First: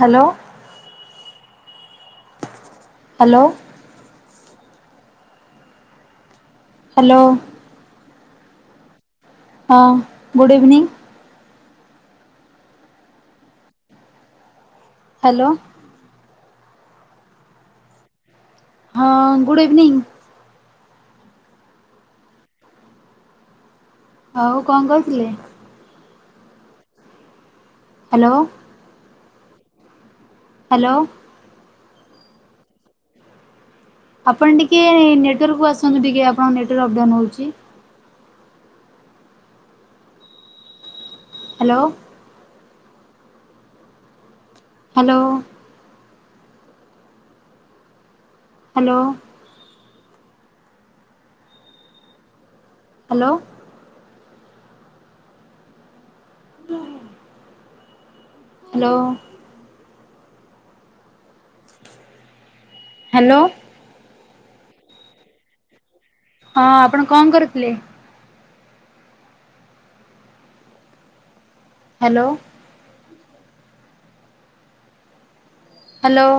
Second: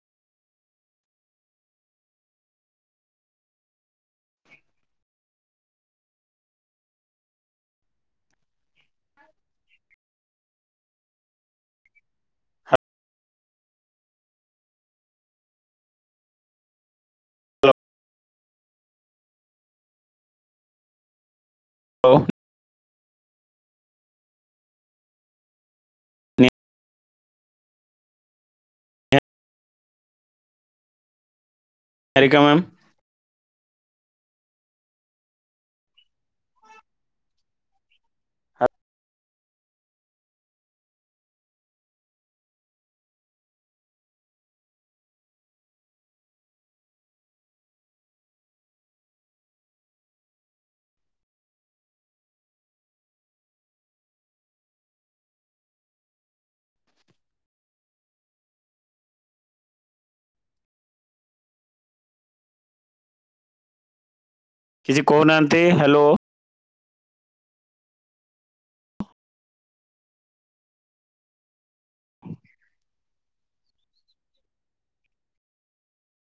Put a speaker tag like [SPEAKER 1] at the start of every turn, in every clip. [SPEAKER 1] Hello. Hello hello. ହଁ good evening. Hello. ହଁ good evening.
[SPEAKER 2] ହଉ।
[SPEAKER 1] ହଉ କଣ କରଚି? Hello.
[SPEAKER 2] Niharika
[SPEAKER 1] hello.
[SPEAKER 2] Harika ma'am.
[SPEAKER 1] ଆପଣ ଟିକେ ନେଟୱାର୍କକୁ ଆସନ୍ତୁ ଟିକେ ଆପଣଙ୍କ ନେଟାର୍କ ଅପଡାଉନ ହଉଛି। ହ୍ୟାଲୋ। ହ୍ୟାଲୋ। ହ୍ୟାଲୋ। ହ୍ୟାଲୋ। କହ। ହ୍ୟାଲୋ। ହ୍ୟାଲୋ।
[SPEAKER 2] କିଛି କହୁନାହାନ୍ତି ହ୍ୟାଲୋ।
[SPEAKER 1] ହଁ ଆପଣ କଣ କରୁଥିଲେ? Hello. Hello.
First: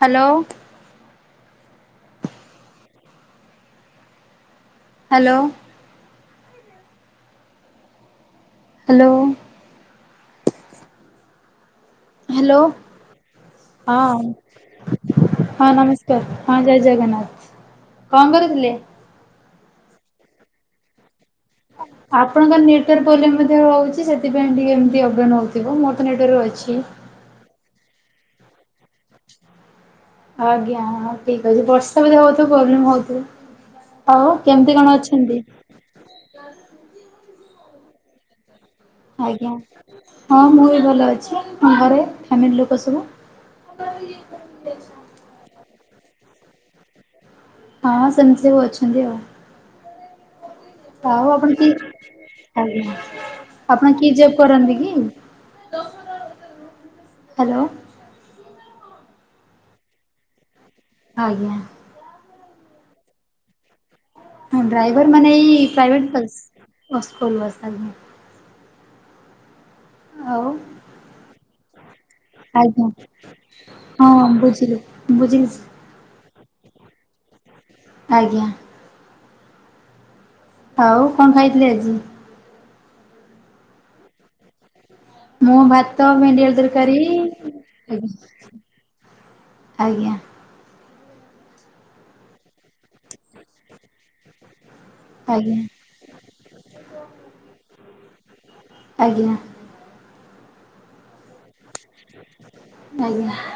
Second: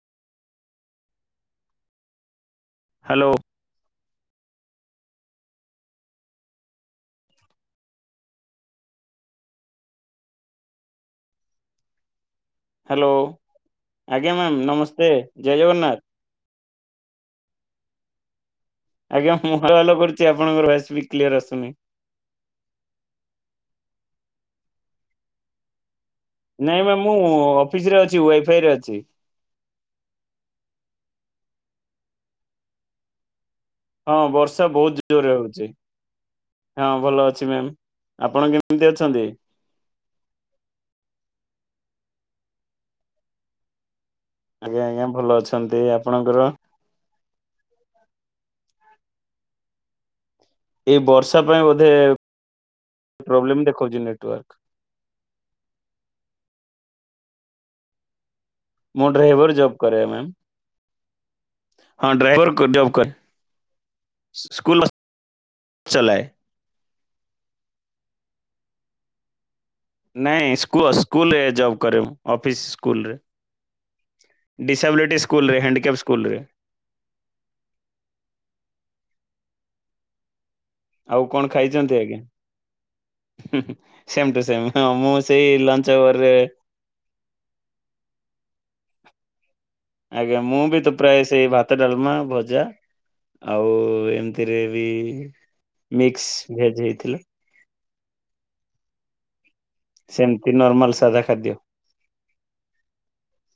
[SPEAKER 1] Hello.
[SPEAKER 2] Hello.
[SPEAKER 1] Hello. Hello. Hello.
[SPEAKER 2] Hello
[SPEAKER 1] ହଁ
[SPEAKER 2] ଆଜ୍ଞା ମ୍ୟାାମ ନମସ୍ତେ ଜୟ
[SPEAKER 1] ହଁ
[SPEAKER 2] ଜଗନ୍ନାଥ।
[SPEAKER 1] ନମସ୍କାର ହଁ ଜୟ ଜଗନ୍ନାଥ କଣ କରୁଥିଲେ?
[SPEAKER 2] ଆଜ୍ଞା ମୁଁ ଭଲ କରୁଛି ଆପଣଙ୍କର ଭଏସ ବି କ୍ଲିୟର ଆସୁନି।
[SPEAKER 1] ଆପଣଙ୍କର ନେଟାର୍ ପ୍ରୋଲେମ୍ ମଧ୍ୟ ହଉଚି ସେଥିପାଇଁ ଟିକେ ଏମିତି ଅପ ଡାଉନ୍ ହଉଥିବ। ନେଟୱାର୍କ
[SPEAKER 2] ନାଇଁ
[SPEAKER 1] ଅଛି।
[SPEAKER 2] ମ୍ୟାମ୍ ମୁଁ ଅଫିସରେ ଅଛି ୱାଇଫାଇ ରେ ଅଛି।
[SPEAKER 1] ଆଜ୍ଞାଁ ହଁ ଠିକ ଅଛି ବର୍ଷା ବୋଧେ ହଉଥିବ ପ୍ରୋବ୍ଲେମ ହଉଥିବ।
[SPEAKER 2] ହଁ
[SPEAKER 1] ଆଉ
[SPEAKER 2] ବର୍ଷା
[SPEAKER 1] କେମିତି କଣ
[SPEAKER 2] ବହୁତ ଜୋରରେ
[SPEAKER 1] ଅଛନ୍ତି?
[SPEAKER 2] ହଉଛି ହଁ ଭଲ ଅଛି ମ୍ୟାମ୍ ଆପଣ କେମ୍
[SPEAKER 1] ଆଜ୍ଞା ହଁ ମୁଁ ବି ଭଲ ଅଛି ଘରେ ଫ୍ୟାମିଲୀ ଲୋକ ସବୁ? [inaudible]
[SPEAKER 2] ଆଜ୍ଞା ଆଜ୍ଞା ଭଲ ଅଛନ୍ତି ଆପଣଙ୍କର?
[SPEAKER 1] ହଁ ସେମିତି ସବୁ ଅଛନ୍ତି ଆଉ।
[SPEAKER 2] ଏଇ
[SPEAKER 1] ଆଉ
[SPEAKER 2] ବର୍ଷା
[SPEAKER 1] ଆପଣ
[SPEAKER 2] ପାଇଁ
[SPEAKER 1] କି
[SPEAKER 2] ବୋଧେ
[SPEAKER 1] ଆଞ
[SPEAKER 2] ପ୍ରୋବ୍ଲେମ
[SPEAKER 1] ଆପଣ
[SPEAKER 2] ଦେଖଉଛି
[SPEAKER 1] କି ଜୋବ୍
[SPEAKER 2] ନେଟୱାର୍କ।
[SPEAKER 1] କରନ୍ତି କି? ହ୍ୟାଲୋ।
[SPEAKER 2] ମୁଁ ଡ୍ରାଇଭର ଜୋବ କରରେ ମମ।
[SPEAKER 1] ଆଜ୍ଞା।
[SPEAKER 2] ହଁ ଡ୍ରାଇଭର ଜବ କର
[SPEAKER 1] ହଁ ଡ୍ରାଇଭର ମାନେ ପ୍ରାଇଭେଟ
[SPEAKER 2] ଚଲାଏ।
[SPEAKER 1] Bus school bus.
[SPEAKER 2] ନାଇଁ
[SPEAKER 1] ଆଉ
[SPEAKER 2] ସ୍କୁଲ ସ୍କୁଲରେ ଜବ୍ କରରେ ମୁୁ। ଅଫିସ୍
[SPEAKER 1] ଆଜ୍ଞା
[SPEAKER 2] ସ୍କୁଲରେ
[SPEAKER 1] ହଁ ବୁଝିଲି
[SPEAKER 2] ଡିସାବିଲିଟି
[SPEAKER 1] ବୁଝିଲି
[SPEAKER 2] ସ୍କୁଲରେ ହ୍ୟାଣ୍ଡିକ୍ୟାପ୍ ସ୍କୁଲରେ।
[SPEAKER 1] ଆଜ୍ଞା।
[SPEAKER 2] ଆଉ କଣ ଖାଇଛନ୍ତି ଆଜ୍ଞା? ସମ୍ ଟୋ ସମେ
[SPEAKER 1] ମୋ ଭାତ ଭେଣ୍ଡିଆଳୁ ତରକାରୀ।
[SPEAKER 2] ଆଜ୍ଞା ମୁଁ ବି ତ ପ୍ରାୟ ସେଇ ଭାତ, ଡାଲମା, ଭଜା ଆଉ ଏମିତିରେ ବି
[SPEAKER 1] ଆଜ୍ଞା
[SPEAKER 2] ମିକ୍ସ ଭେଜ ହେଇଥିଲା।
[SPEAKER 1] ଆଜ୍ଞା।
[SPEAKER 2] ସେମିତି ନର୍ମାଲ ସାଧା ଖାଦ୍ୟ।
[SPEAKER 1] ଆଜ୍ଞା।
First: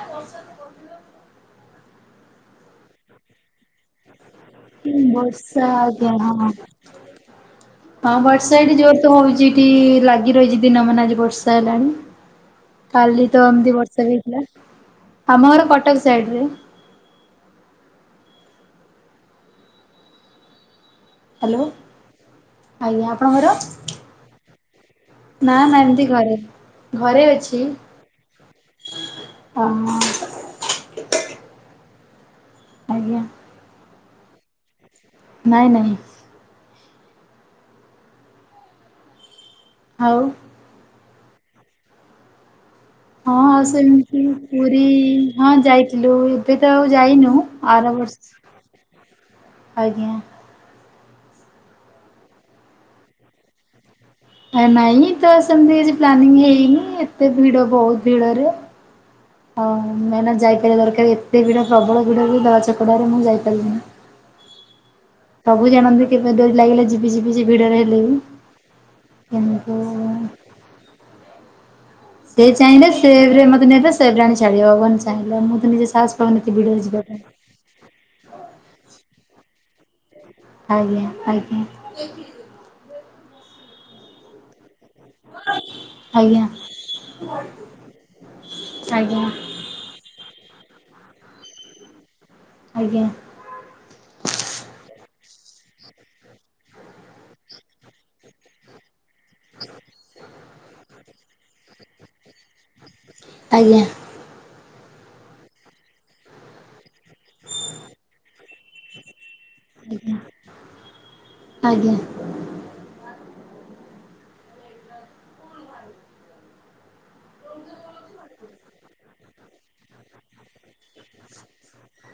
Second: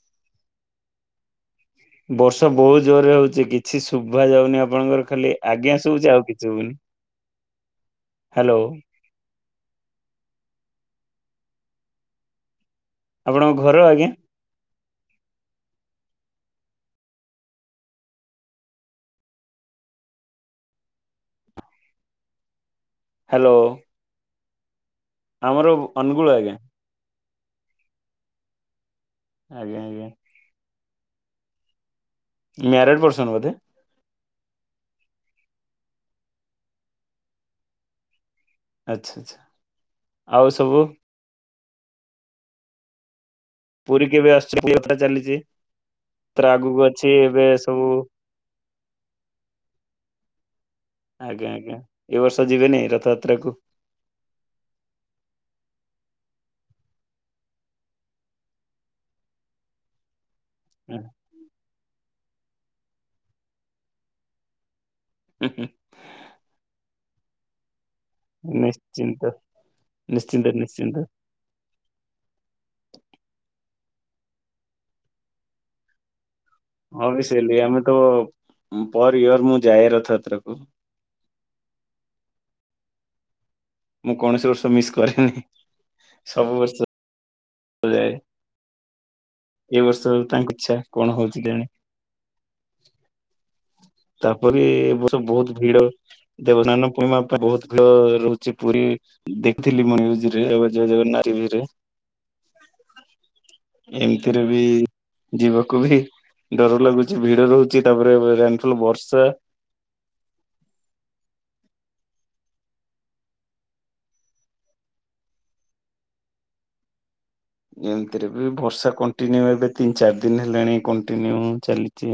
[SPEAKER 2] ବର୍ଷା ବହୁତ ଜୋରରେ ହଉଛି କିଛି ଶୁଭା ଯାଉନି ଆ
[SPEAKER 1] ବର୍ଷା ଆଜ୍ଞା ହଁ-ହଁ
[SPEAKER 2] ହ୍ୟାଲୋ
[SPEAKER 1] ବର୍ଷା ଏଇଠି ଯୋର ତ ହଉଛି ଏଠି ଲାଗି ରହିଛି ଦିନ ମାନ ଆଜି ବର୍ଷା ହେଲାଣି। କାଲି ତ
[SPEAKER 2] ଆପଣଙ୍କ
[SPEAKER 1] ଏମିତି
[SPEAKER 2] ଘର ଆଜ୍ଞା
[SPEAKER 1] ବର୍ଷା ହେଇଥିଲା। ଆମ ଘର କଟକ ସାଇଡ ରେ। ହ୍ୟାଲୋ। ଆଜ୍ଞା ଆପଣଙ୍କର?
[SPEAKER 2] ହ୍ୟାଲୋ
[SPEAKER 1] ନା
[SPEAKER 2] ଆମର
[SPEAKER 1] ନା ଏମିତି
[SPEAKER 2] ଅନୁଗୁଳ
[SPEAKER 1] ଘରେ
[SPEAKER 2] ଆଜ୍ଞା
[SPEAKER 1] ଘରେ ଅଛି। ଅ
[SPEAKER 2] ଆଜ୍ଞା ଆଜ୍ଞା। ମ୍ୟାରେଡ
[SPEAKER 1] ଆଜ୍ଞା
[SPEAKER 2] ପର୍ସନ୍ ବୋଧେ?
[SPEAKER 1] ନାଇଁ ନାଇଁ।
[SPEAKER 2] ଆଚ୍ଛା ଆଚ୍ଛା। ଆଉ ସବୁ
[SPEAKER 1] ହଁ।
[SPEAKER 2] ପୁରୀ କେବେ
[SPEAKER 1] ମୁଁ
[SPEAKER 2] ଆସୁଛନ୍ତି
[SPEAKER 1] ପୁରୀ
[SPEAKER 2] ଯାତ୍ରା ଚାଲିଛି
[SPEAKER 1] ହଁ ଯାଇଥିଲୁ
[SPEAKER 2] ଯାତ୍ରା
[SPEAKER 1] ଏବେ ତ
[SPEAKER 2] ଆଗକୁ
[SPEAKER 1] ଆଉ
[SPEAKER 2] ଅଛି
[SPEAKER 1] ଯାଇନୁ
[SPEAKER 2] ଏବେ ସବୁ
[SPEAKER 1] ଆର ବର୍ଷ। ଆଜ୍ଞା।
[SPEAKER 2] ଆଜ୍ଞା ଆଜ୍ଞା। ଏ ବର୍ଷ ଯିବେନି ରଥଯାତ୍ରା କୁ?
[SPEAKER 1] ନାଇଁ ତ ସେମିତି କିଛି ପ୍ଲାନିଂ ହେଇନି ଏତେ ଭିଡ ବହୁତ ଭିଡ଼ରେ। ହଁ ଆମେ ଏଇନା ଯାଇ ପାରିବା ଦରକାର। ଏତେ ଭିଡ଼ ପ୍ରବଳ ଭିଡ଼ ବି ଦଲା ଚକଡ଼ାରେ ମୁଁ ଯାଇପାରିନି ସବୁ ଜାଣନ୍ତି। କେବେ ଡୋରି ଲାଗିଲେ ଯିବି ଯିବି ଭିଡରେ ହେଲେ ବି। କିନ୍ତୁ
[SPEAKER 2] ନିଶ୍ଚିନ୍ତ-ନିଶ୍ଚିନ୍ତ-ନିଶ୍ଚିନ୍ତ।
[SPEAKER 1] ସେ ଚାହିଁଲେ ସେଭ ରେ ମତେ ନେବେ ସେଭ ଆଣି ଛାଡ଼ିବେ ଭଗବାନ ଚାହିଁଲେ ମୁଁ ତ ନିଜ ସାହାସ। [unintelligible] ଭିଡ଼ ରେ ଯିବା ପାଇଁ।
[SPEAKER 2] ଅବିସିଲି ଆମେ ତ ପର ଇୟର ମୁଁ ଯାଏ ରଥଯାତ୍ରାକୁ।
[SPEAKER 1] ଅଜ୍ଞା ଅଜ୍ଞା। [inaudible]
[SPEAKER 2] ମୁଁ କଣସିର୍ଷ ମିସ୍ କରେନି
[SPEAKER 1] ଆଜ୍ଞା
[SPEAKER 2] ସବୁ ବର୍ଷ ଯାଏ
[SPEAKER 1] ଆଜ୍ଞା।
[SPEAKER 2] ଏ ବର୍ଷ ତାଙ୍କ ଇଚ୍ଛା କଣ ହଉଛି ଜଣି
[SPEAKER 1] ଆଜ୍ଞା।
[SPEAKER 2] ତାପରେ ଏ ବର୍ଷ ବହୁତ ଭିଡ। ଦେବନାନ ପୂର୍ଣିମା ବହୁତ ଭିଳ ରହୁଛି ପୁରୀ ଦେଖିଥିଲି ମୁଁ ୟରେ ଜଗନ୍ଟିଭିରେ।
[SPEAKER 1] ଆଜ୍ଞା।
[SPEAKER 2] ଏମିତିରେ ବି ଯିବାକୁ ବି ଡର ଲାଗୁଛି ଭିଡ ରହୁଛି। ତାପରେ ରେନଫଲ ବର୍ଷା।
[SPEAKER 1] ଅଜ୍ଞା ଆଜ୍ଞା।
[SPEAKER 2] ଏମିତିରେ ବି ବର୍ଷା କଣ୍ଟିନ୍ୟୁ ଏବେ ତିନି ଚାରି ଦିନ ହେଲାଣି। କଣ୍ଟିନ୍ୟୁ ଚାଲିଛି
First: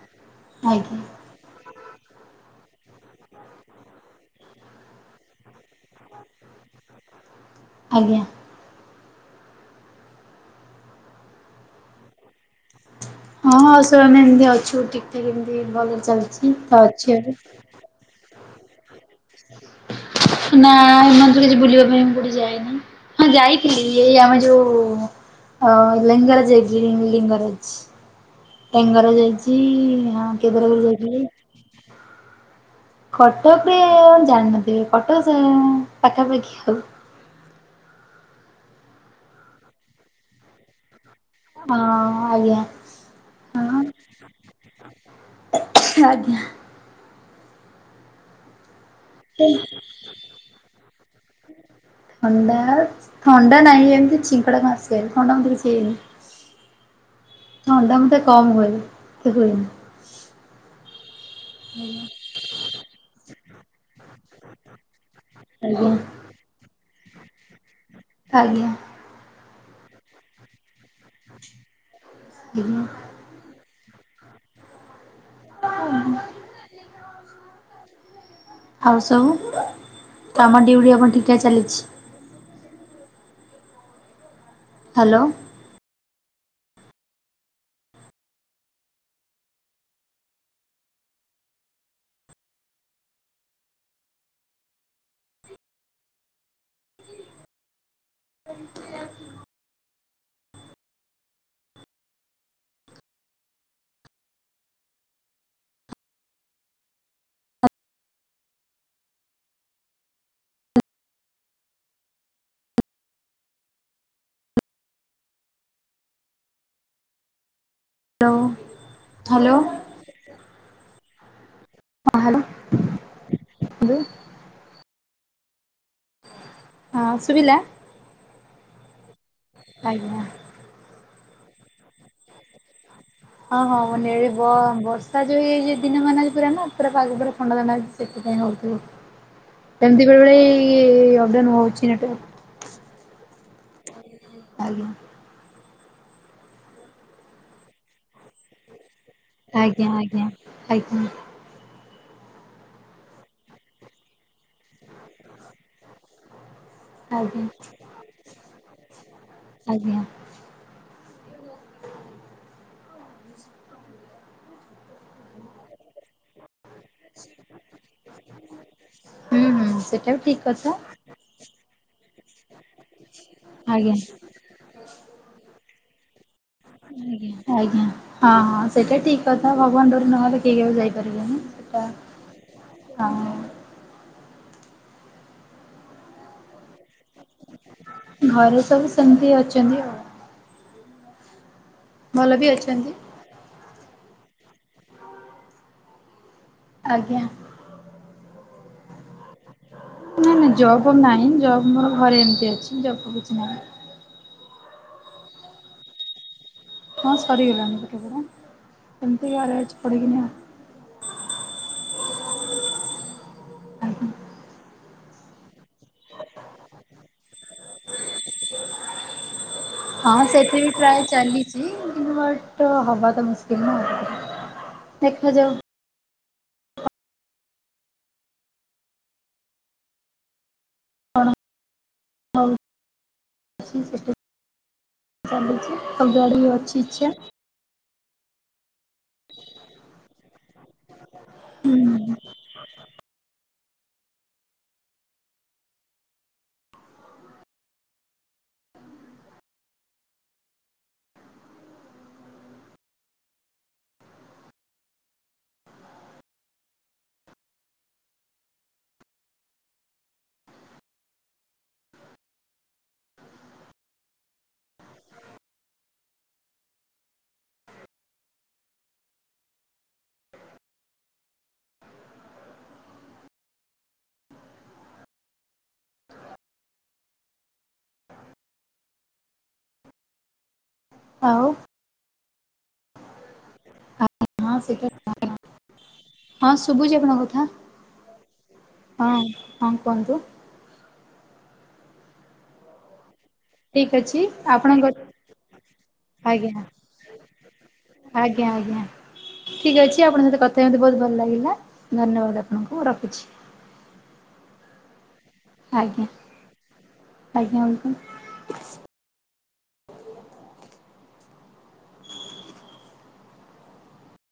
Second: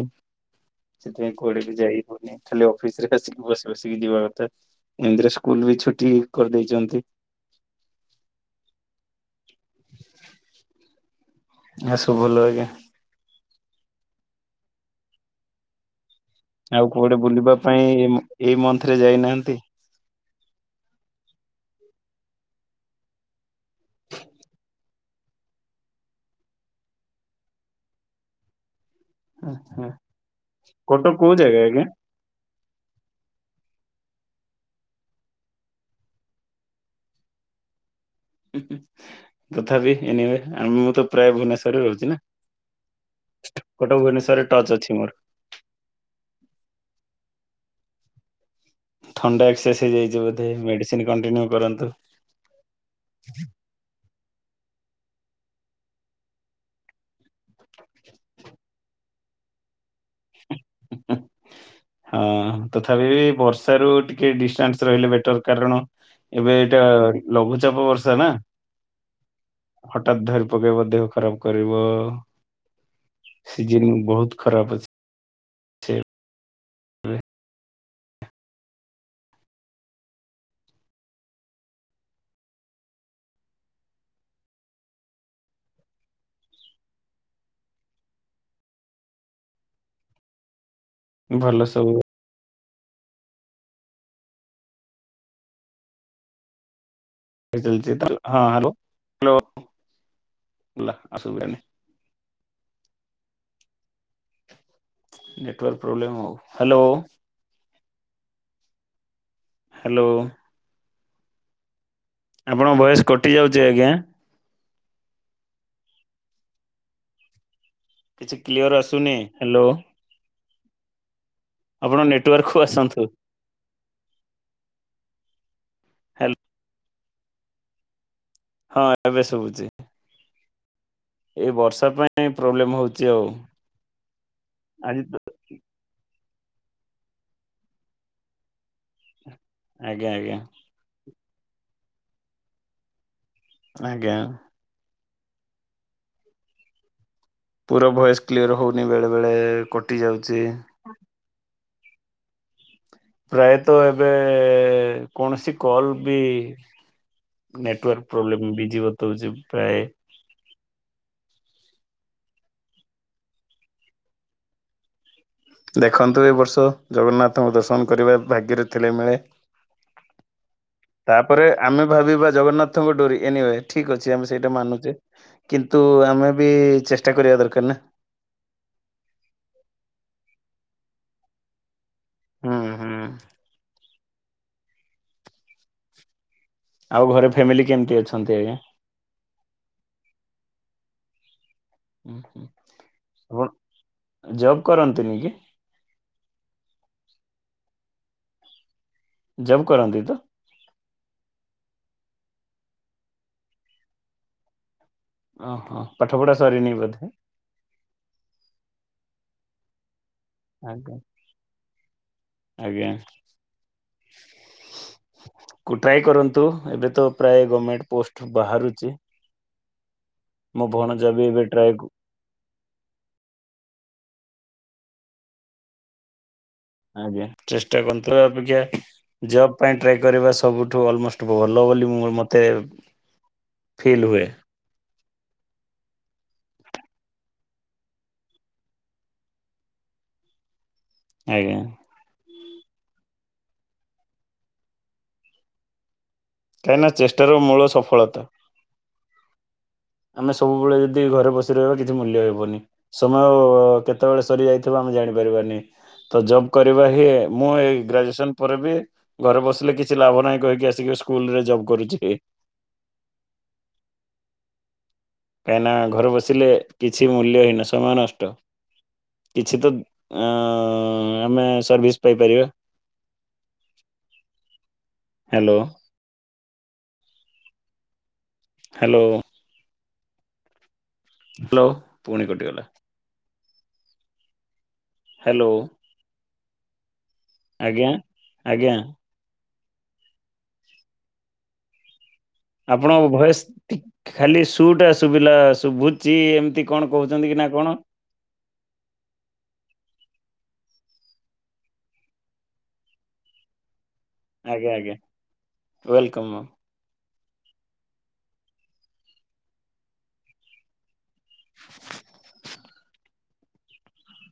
[SPEAKER 1] ଆଜ୍ଞା
[SPEAKER 2] ସେଥିପାଇଁ। କୁଆଡେ ବି ଯାଇହଉଁ। ଖାଲି ଅଫିସରେ ଆସିକି ବସି ବସିକି ଯିବା କଥା। ଏମିତିରେ ସ୍କୁଲ ବି ଛୁଟି କରିଦେଇଛନ୍ତି।
[SPEAKER 1] ଆଜ୍ଞା।
[SPEAKER 2] ଏ ସବୁ ଭଲ ଆଜ୍ଞା।
[SPEAKER 1] ହଁ ଆଉ ସବୁ ଆମେ ଏମିତି ଅଛୁ ଠିକ ଠାକ ଏମିତି ଭଲରେ ଚାଲିଛି। ତ
[SPEAKER 2] ଆଉ
[SPEAKER 1] ଅଛି
[SPEAKER 2] କୁଆଡେ
[SPEAKER 1] ଏବେ।
[SPEAKER 2] ବୁଲିବା ପାଇଁ ଏଇ ମନ୍ଥ ରେ ଯାଇନାହାନ୍ତି?
[SPEAKER 1] ନା ଏମାନ ତର କିଛି ବୁଲିବା ପାଇଁ ମୁଁ କୋଠେ ଯାଏନ ହଁ ଯାଇଥିଲି ଏଇ ଆମେ ଯୋଉ ଅ ଲିଙ୍ଗରାଜ୍ ହେଇକି ଲିଙ୍ଗରାଜ ଲିଙ୍ଗରାଜଇ ଆଜି ହଁ କେଦାରଗ ଯାଇଥିଲ।
[SPEAKER 2] [unintelligible]
[SPEAKER 1] କଟକରେ କଣ ଜାଣିନଥିବେ କଟକ ପାଖାପାଖି ଆଉ
[SPEAKER 2] ତଥାପି ଏନିୱେ ଆ ମୁଁ ତ ପ୍ରାୟ
[SPEAKER 1] ହଁ
[SPEAKER 2] ଭୁବନେଶ୍ଵରରେ ରହୁଛି ନା
[SPEAKER 1] ଆଜ୍ଞା ହଁ
[SPEAKER 2] ଗୋଟେ ଭୁବନେଶ୍ଵରରେ ଟଚ ଅଛି ମୋର।
[SPEAKER 1] [inaudible]
[SPEAKER 2] ଥଣ୍ଡା ଏକ୍ସରସାଇଯାଇଛି ବୋଧେ ମେଡିସିନ କଣ୍ଟିନ୍ୟୁ କରନ୍ତୁ।
[SPEAKER 1] ଥଣ୍ଡା ଥଣ୍ଡା ନାହିଁ ଏମିତି ଚିଙ୍କଡା ଘାସ ଥଣ୍ଡା ମତେ କିଛି ହେଇନି ଥଣ୍ଡା ମତେ କମ ହୁଏ ହୁଏନି।
[SPEAKER 2] [inaudible]
[SPEAKER 1] [inaudible]
[SPEAKER 2] ଅ ତଥାପି ବର୍ଷ ରୁ ଟିକେ ଡିଷ୍ଟାନ୍ସ ରହିଲେ ବେଟର କାରଣ
[SPEAKER 1] ଆଜ୍ଞା
[SPEAKER 2] ଏବେ ଏଇଟା ଲଘୁଚାପ ବର୍ଷା ନା?
[SPEAKER 1] ଆଜ୍ଞା।
[SPEAKER 2] ହଠାତ୍ ଧରି ପକେଇବ ଦେହ ଖରାପ କରିବ
[SPEAKER 1] ଆଜ୍ଞା
[SPEAKER 2] ସିଜନ ବହୁତ ଖରାପ ଅଛି ସେ
[SPEAKER 1] ଆଉ ସବୁ ତ ଆମ ଡିଉଟି ଆପଣ ଠିକ ଚାଲିଛି। ହ୍ୟାଲୋ।
[SPEAKER 2] ଭଲ ସବୁ। ଚ ହଁ ହ୍ୟାଲୋ ହ୍ୟାଲୋ। ଆସୁଭେ ନେଟୱର୍ ପ୍ରୋବ୍ଲେମ ହଉ ହ୍ୟାଲୋ। ହ୍ୟାଲୋ। ଆପଣଙ୍କ ବୟସ କଟି ଯାଉଛି ଆଜ୍ଞା। କିଛି
[SPEAKER 1] ହ୍ୟାଲୋ
[SPEAKER 2] କ୍ଲିଅର୍ ଆସୁନି ହ୍ୟାଲୋ। ଆପଣ
[SPEAKER 1] ହଁ ହ୍ୟାଲୋ
[SPEAKER 2] ନେଟୱାର୍କକୁୁ ଆସନ୍ତୁ।
[SPEAKER 1] [inaudible]
[SPEAKER 2] ହ୍ୟାଲୋ
[SPEAKER 1] ହଁ ସୁଭିଲା।
[SPEAKER 2] ହଁ ଏବେ ଶୁଭୁଛି।
[SPEAKER 1] ଆଜ୍ଞା
[SPEAKER 2] ଏଇ ବର୍ଷା ପାଇଁ ପ୍ରୋବ୍ଲେମ୍ ହଉଛି ଆଉ।
[SPEAKER 1] ହଁ ହଁ ନେଳିବ
[SPEAKER 2] ଆଜି ତ
[SPEAKER 1] ବର୍ଷା ଯୋଉ ଏଇ ଯ ଦିନ ମ ପୁରା ନା ପୁରା ପାଗ ପୁରା ଥଣ୍ଡା ଥଣ୍ଡା ସେଥିପାଇଁ ହଉଥିବ। ଏମିତି
[SPEAKER 2] ଆଜ୍ଞା
[SPEAKER 1] ବେଳେ ବେଳେ
[SPEAKER 2] ଆଜ୍ଞା
[SPEAKER 1] ଅପଡାଉ ହଉଛିଟ
[SPEAKER 2] ଆଜ୍ଞା।
[SPEAKER 1] ଆଜ୍ଞା।
[SPEAKER 2] ପୁର ଭଏସ୍ କ୍ଲିଅର ହେଉନି ବେଳେ ବେଳେ କଟିଯାଉଛି
[SPEAKER 1] ହୁଁ
[SPEAKER 2] ପ୍ରାୟତଃ ଏବେ କୌଣସି କଲ ବି
[SPEAKER 1] ଆଜ୍ଞା
[SPEAKER 2] ନେଟୱାର୍କ ପ୍ରୋବ୍ଲେମ୍ ବିଜି ବତାଉଛି ପ୍ରାୟ। ଦେଖନ୍ତୁ ଏ ବର୍ଷ ଜଗନ୍ନାଥଙ୍କୁ ଦର୍ଶନ କରିବା ଭାଗ୍ୟରେ ଥିଲେ ମିଳେ।
[SPEAKER 1] ହୁଁ ହୁଁ ସେଟା ବି ଠିକ୍ କଥା
[SPEAKER 2] ତାପରେ ଆମେ ଭାବିବା ଜଗନ୍ନାଥଙ୍କ ଡୋରି ଏନିୱେ ଠିକ୍
[SPEAKER 1] ଆଜ୍ଞା।
[SPEAKER 2] ଅଛି ଆମ ସେଇଟା ମାନୁଛେ କିନ୍ତୁ ଆମେ ବି ଚେଷ୍ଟା କରିବା ଦରକାର ନା
[SPEAKER 1] ଆଜ୍ଞା। ହଁ ହଁ ସେଇଟା ଠିକ କଥା ଭଗବାନ ଡୋରି ନହେଲେ କେହି କେଉ ଯାଇପାରିବେନି ସେଇଟା
[SPEAKER 2] ହୁଁ ହୁଁ।
[SPEAKER 1] ହଁ।
[SPEAKER 2] ଆଉ ଘରେ ଫ୍ୟାମିଲି କେମିତି ଅଛନ୍ତି? ଆଜ୍ଞା?
[SPEAKER 1] ଘରେ ସବୁ ସେମିତି ଅଛନ୍ତି ଆଉ। ଭଲ ବି ଅଛନ୍ତି।
[SPEAKER 2] [unintelligible] ଜବ କରନ୍ତିନି କି?
[SPEAKER 1] ଆଜ୍ଞା।
[SPEAKER 2] ଜବ କରନ୍ତିନି।
[SPEAKER 1] ନାଇଁ ନାାଇଁ ଜବ୍ ନାହିଁ ଜବ୍ ମୋର ଘରେ ଏମିତି ଅଛି ଜବ୍ କିଛି ନାହିଁ।
[SPEAKER 2] ଓହୋ ପାଠ ପଢା ସରିନି ବୋଧେ?
[SPEAKER 1] ହଁ ସରିଗଲାଣି ପଟ ପଡ଼ ଏମିତିକା ଆରେ ଅଛି ପଡ଼ିକିନିଉ।
[SPEAKER 2] ଆଜ୍ଞା ଧଳ ଆଜ୍ଞା।
[SPEAKER 1] [inaudible]
[SPEAKER 2] ଟ୍ରାଏ କରନ୍ତୁ ଏବେ ତ ପ୍ରାୟ ଗଭର୍ଣ୍ଣମେଣ୍ଟ ପୋଷ୍ଟ ବାହାରୁଛି।
[SPEAKER 1] ହଁ ସେଠି ବି ପ୍ରାୟ
[SPEAKER 2] ବି ଏବେ
[SPEAKER 1] ଚାଲିଛି
[SPEAKER 2] ଟ୍ରାଏ କୁ
[SPEAKER 1] ବଟ୍ ତ ହବା ତ ମୁସ୍କିଲ ନା ଦେଖାଯାଉ।
[SPEAKER 2] ଆ୍ଞ ଚେଷ୍ଟା କନ୍ତୁ ଆପିକ ଜବ୍ ପାଇଁ ଟ୍ରାଏ କରିବା ସବୁଠୁ ଅଲମୋଷ୍ଟ ଭଲ ବୋଲି ମୋ ମ
[SPEAKER 1] ହଉ [inaudible] ଆମ ଆଡେ ଅଛି ଚା।
[SPEAKER 2] ଆଜ୍ଞା।
[SPEAKER 1] ହୁଁ
[SPEAKER 2] କାହିଁକି ନା ଚେଷ୍ଟାର ମୂଳ ସଫଳତା। ଆମେ ସବୁବେଳେ ଯଦି ଘରେ ବସି ରହିବା କିଛି ମୂଲ୍ୟ ହେବନି। ସମୟ କେତେବେଳେ ସରି ଯାଇଥିବ ଆମେ ଜାଣିପାରିବାନି। ତ ଜବ୍ କରିବା ହିଁ ମୁଁ ଏଇ ଗ୍ରାଜୁଏସନ ପରେ ବି ଘରେ ବସିଲେ କିଛି ଲାଭ ନାହିଁ କହିକି ଆସିକି ସ୍କୁଲ ରେ ଜବ୍ କରୁଛି। କାହିଁକି ନା ଘରେ ବସିଲେ କିଛି ମୂଲ୍ୟ ହୀନ ସମୟ ନଷ୍ଟ। କିଛି ତ ଆମେ ସର୍ଭିସ୍ ପାଇପାରିବା।
[SPEAKER 1] ହ
[SPEAKER 2] ହ୍ୟାଲୋ। ହ୍ୟାଲୋ।
[SPEAKER 1] ଆଉ
[SPEAKER 2] ହ୍ୟାଲୋ ପୁଣି କଟିଗଲା।
[SPEAKER 1] [unintelligible]
[SPEAKER 2] ହ୍ୟାଲୋ।
[SPEAKER 1] ହଁ, ଶୁଭୁଛି ଆପଣଙ୍କ କଥା।
[SPEAKER 2] ଆଜ୍ଞା, ଆଜ୍ଞା।
[SPEAKER 1] ହଁ, ହଁ କୁହନ୍ତୁ।
[SPEAKER 2] ଆପଣଙ୍କ ଭଏସ
[SPEAKER 1] ଠିକ୍ ଅଛି
[SPEAKER 2] ଖାଲି ଶୁ ଟା
[SPEAKER 1] ଆପଣଙ୍କ
[SPEAKER 2] ଶୁଭିଲା ଶୁଭୁଛି
[SPEAKER 1] ଆଜ୍ଞା
[SPEAKER 2] ଏମିତି କଣ କହୁଛନ୍ତି କି ନା କଣ।
[SPEAKER 1] ଆଜ୍ଞା, ଆଜ୍ଞା। ଠିକ ଅଛି ଆପଣଙ୍କ ସହିତ କଥା ହେଇକି ବହୁତ ଭଲ ଲାଗିଲା, ଧନ୍ୟବାଦ ଆପଣଙ୍କୁ ରଖୁଛି।
[SPEAKER 2] ଆଜ୍ଞା, ଆଜ୍ଞା।
[SPEAKER 1] ଆଜ୍ଞା ଆଜ୍ଞା ଆଜ୍ଞା।
[SPEAKER 2] [inaudible]